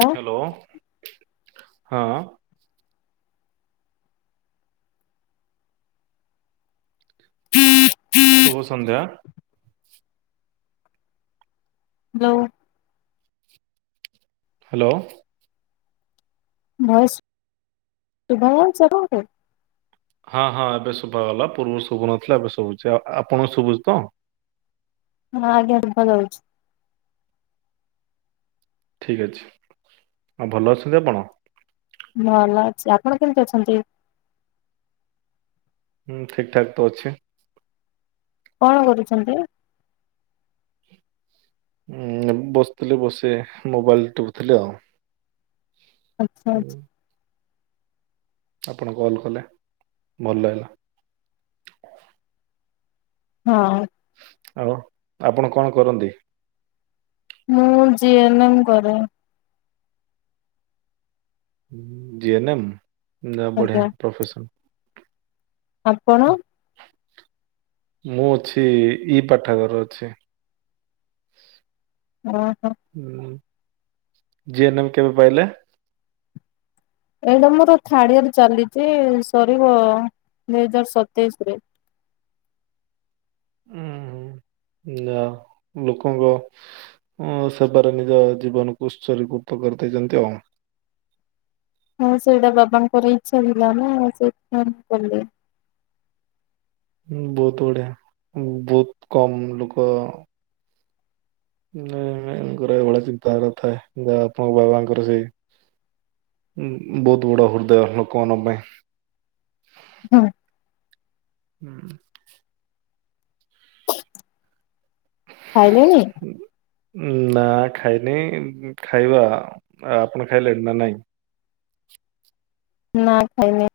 Hello ହଁ। ହୁଁ [unintelligible] ଶୁଭ ସନ୍ଧ୍ୟା। ହାଲୋ। ହ୍ୟାଲୋ। ଭଏସ୍ ସୁବା ଯାଉଛି ଆପଣଙ୍କୁ? ହଁ ହଁ ଏବେ ଶୁଭା ଗଲା ପୂର୍ବରୁ ଶୁଭୁନଥିଲା ଏବେ ଶୁଭୁଛି ଆ-ଆଉ ଆପଣଙ୍କୁ ଶୁଭୁଛି ତ? ହଁ ଆଜ୍ଞା ଶୁଭାଯାଉଛି । ଠିକ ଅଛି ଆଉ ଭଲ ଅଛନ୍ତି ଆପଣ? ଭଲ ଅଛି ଆପଣ କେମିତି ଅଛନ୍ତି? ହୁଁ ଠିକଠାକତ ଅଛି। କଣ କରୁଛନ୍ତି? ଉ ବସିଥିଲି ବସେ ମୋବାଇଲ ଟିପୁଥିଲି ଆଉ। ଆଛା ହୁଁ, ଆଛା। ଆପଣ କଲ୍ କଲେ ଭଲ ହେଲା। ହଁ। ଆଉ ଆପଣ କଣ କରନ୍ତି? ମୁଁ ଜିଏନେଙ୍କରେ ଜି ଏନ ଏମ୍ ଯ ବଢିଆ ଆଜ୍ଞା। ପ୍ରୋଫସର ଆପଣ? ମୁଁ ଅଛି ଇ ପାଠାଗାର ଅଛି। ଓ ହୋ। ଯିଏ ନେମ କେବେ ପାଇଲେ? ଏଇଟା ମୋର ଥାର୍ଡ ଇୟର ଚାଲିଛି ସରିବ ଦୁଇହଜାର ସତେଇଶରେ। [inaudible] ନା ଲୋକଙ୍କ ସେବାରେ ନିଜ ଜୀବନକୁ ଉତ୍ସରୀ କର ତ କରି ଦେଇଛନ୍ତି ଆଉ। ହଁ ସେଇଟା ବାବାଙ୍କର ଇଚ୍ଛା ଥିଲା ନା ସେ କରିଦେଲେ। ବହୁତ ବଢିଆ ବହୁତ କମ୍ ଲୋକ ନଙ୍କର ଏଇଭଳିଆ ଚିନ୍ତାର ଥାଏ ଯ ଆପଣଙ୍କ ବାବାଙ୍କର ସେଇ ବହୁତ ବଡ ହୃଦୟ ଲୋକମାନଙ୍କ ପାଇଁ। ହୁଁ। ହୁଁ। ଖାଇଲେଣି ନା ଖାଇନି ଖାଇବା ଆପଣ ଖାଇଲେଣି ନା ନାଇଁ? ନା ଖାଇ ନାଇ।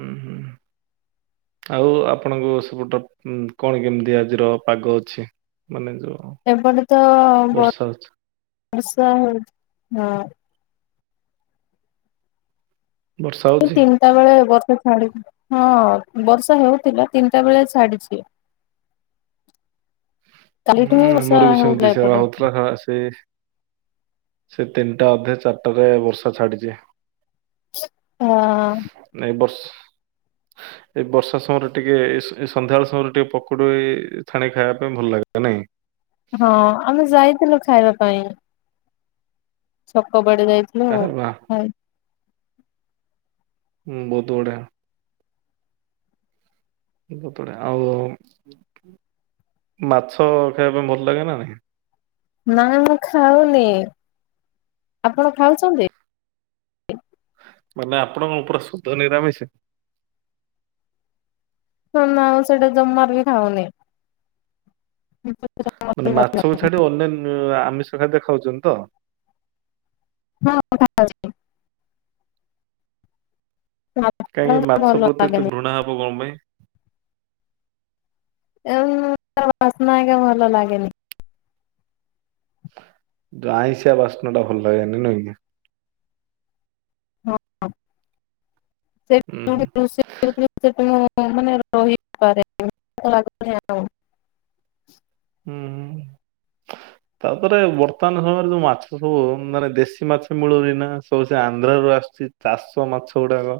ହୁଁ ହୁଁ। ଆଉ ଆପଣଙ୍କୁ ସେପଟ କଣ କେମିତି ଆଜିର ପାଗ ଅଛି ମାନେ ଯୋଉ ଏପଟେ ତ ବ ବର୍ଷା ହଉଛି ବର୍ଷା ହଉଥିଲା। ବର୍ଷା ସେ ହଉଛି? ତିନିଟା ବେଳେ ବ ହଁ ବର୍ଷା ହେଉଥିଲା ତିନିଟା ବେଳେ ଛାଡିଛି [inaudible] କାଲିଠୁ ହିଁ ହୁଁ ବର୍ଷା ଆମର ବି ସେମିତି ହେଉଥିଲା ସେବା ଏପଟେ ହଉଥିଲା ସେଇ ସେ ତିନିଟା ଅଧେ ଚାରିଟାରେ ବର୍ଷା ଛାଡିଛି ହଁ। ଏଇ ବର୍ଷା ସମୟରେ ଟିକେ ଏ ଏ ଏ ସ ସନ୍ଧ୍ୟାବେଳ ସମୟରେ ଟିକେ ପକୁଡ଼ି ଛାଣି ଖାଇବା ପାଇଁ ଭଲ ଲାଗେ। ନାଇ। ହଁ ଆମେ ଯାଇଥିଲୁ ଖାଇବା ପାଇଁ। ଛକ ବାଡି ଯାଇଥିଲୁ ଆରେ ବା ଆ ହଁ ବହୁତ୍ ବଢ଼ିଆ। ବହୁତ୍ ବଢିଆ ଆଉ। ମାଛ ଖାଇବା ପାଇଁ ଭଲ ଲାଗେ ନା ନାଇଁ? ନାଇ ମୁଁ ଖାଉନି। ଆପଣ ଖାଉଛନ୍ତି? ମାନେ ଆପଣ କଣ ଉପର ଶୁଦ୍ଧ ନିରାମିଷି! ହ ନା ମୁ ସେଟା ଜମାରୁ ବି ଖାଉନି। ମାନେ ମାଛକୁ ଛାଡି ଅନ୍ୟାନ୍ୟ ଆମିଷ ଖାଦ୍ୟ ଖାଉଛନ୍ତି ତ! ହଁ ଖାଉଚି। କାହିଁକି ଭଲ ମାଛ ପ୍ରତି ଏତେ ଲାଗେନି ଘୃଣା ହବ କଣ ପାଇଁ? ଏ ବାସନା ଏକା ଭଲ ଲାଗେନି। ଆଇଁସିଆ ବାସ୍ନା ଟା ଭଲ ଲାଗେନି ନୁହେଁ କି! ହଁ। [inaudible] ହୁଁ ହୁଁ ମାନେ ରହି ପାରେନି ମତେ ଲାଗୁଚି ଆଉ। ହୁଁ [unintelligible] ତାପରେ ବର୍ତ୍ତମାନ ସମୟରେ ଯୋଉ ମାଛ ସବୁ ମାନେ ଦେଶୀ ମାଛ ମିଳୁନି ନା ସବୁ ସେ ଆନ୍ଧ୍ରାରୁ ଆସ ଚି ଚାଷ ମାଛ ଗୁଡାକ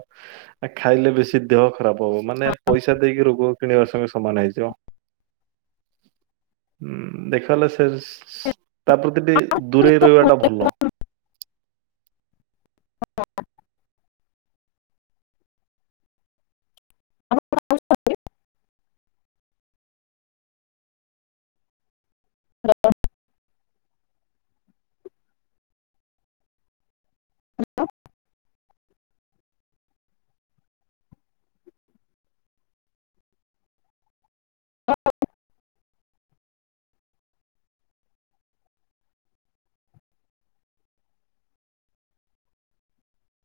ଆ ଖାଇଲେ ବେଶୀ ଦେହ ଖରାପ ହବ ମାନେ ପଇସା ଦେଇକି ରୋଗ କିଣିବାର ସଙ୍ଗେ ସମାନ ହେଇଯିବ। ହୁଁ ଦେଖା ହେଲା ସେ ସ ତା ପ୍ରତି ଟି ଦୂରେଇ ରହିବା ଟା ଭଲ। [unintelligible] [inaudible] [unintelligible] [inaudible] [inaudible] [inaudible]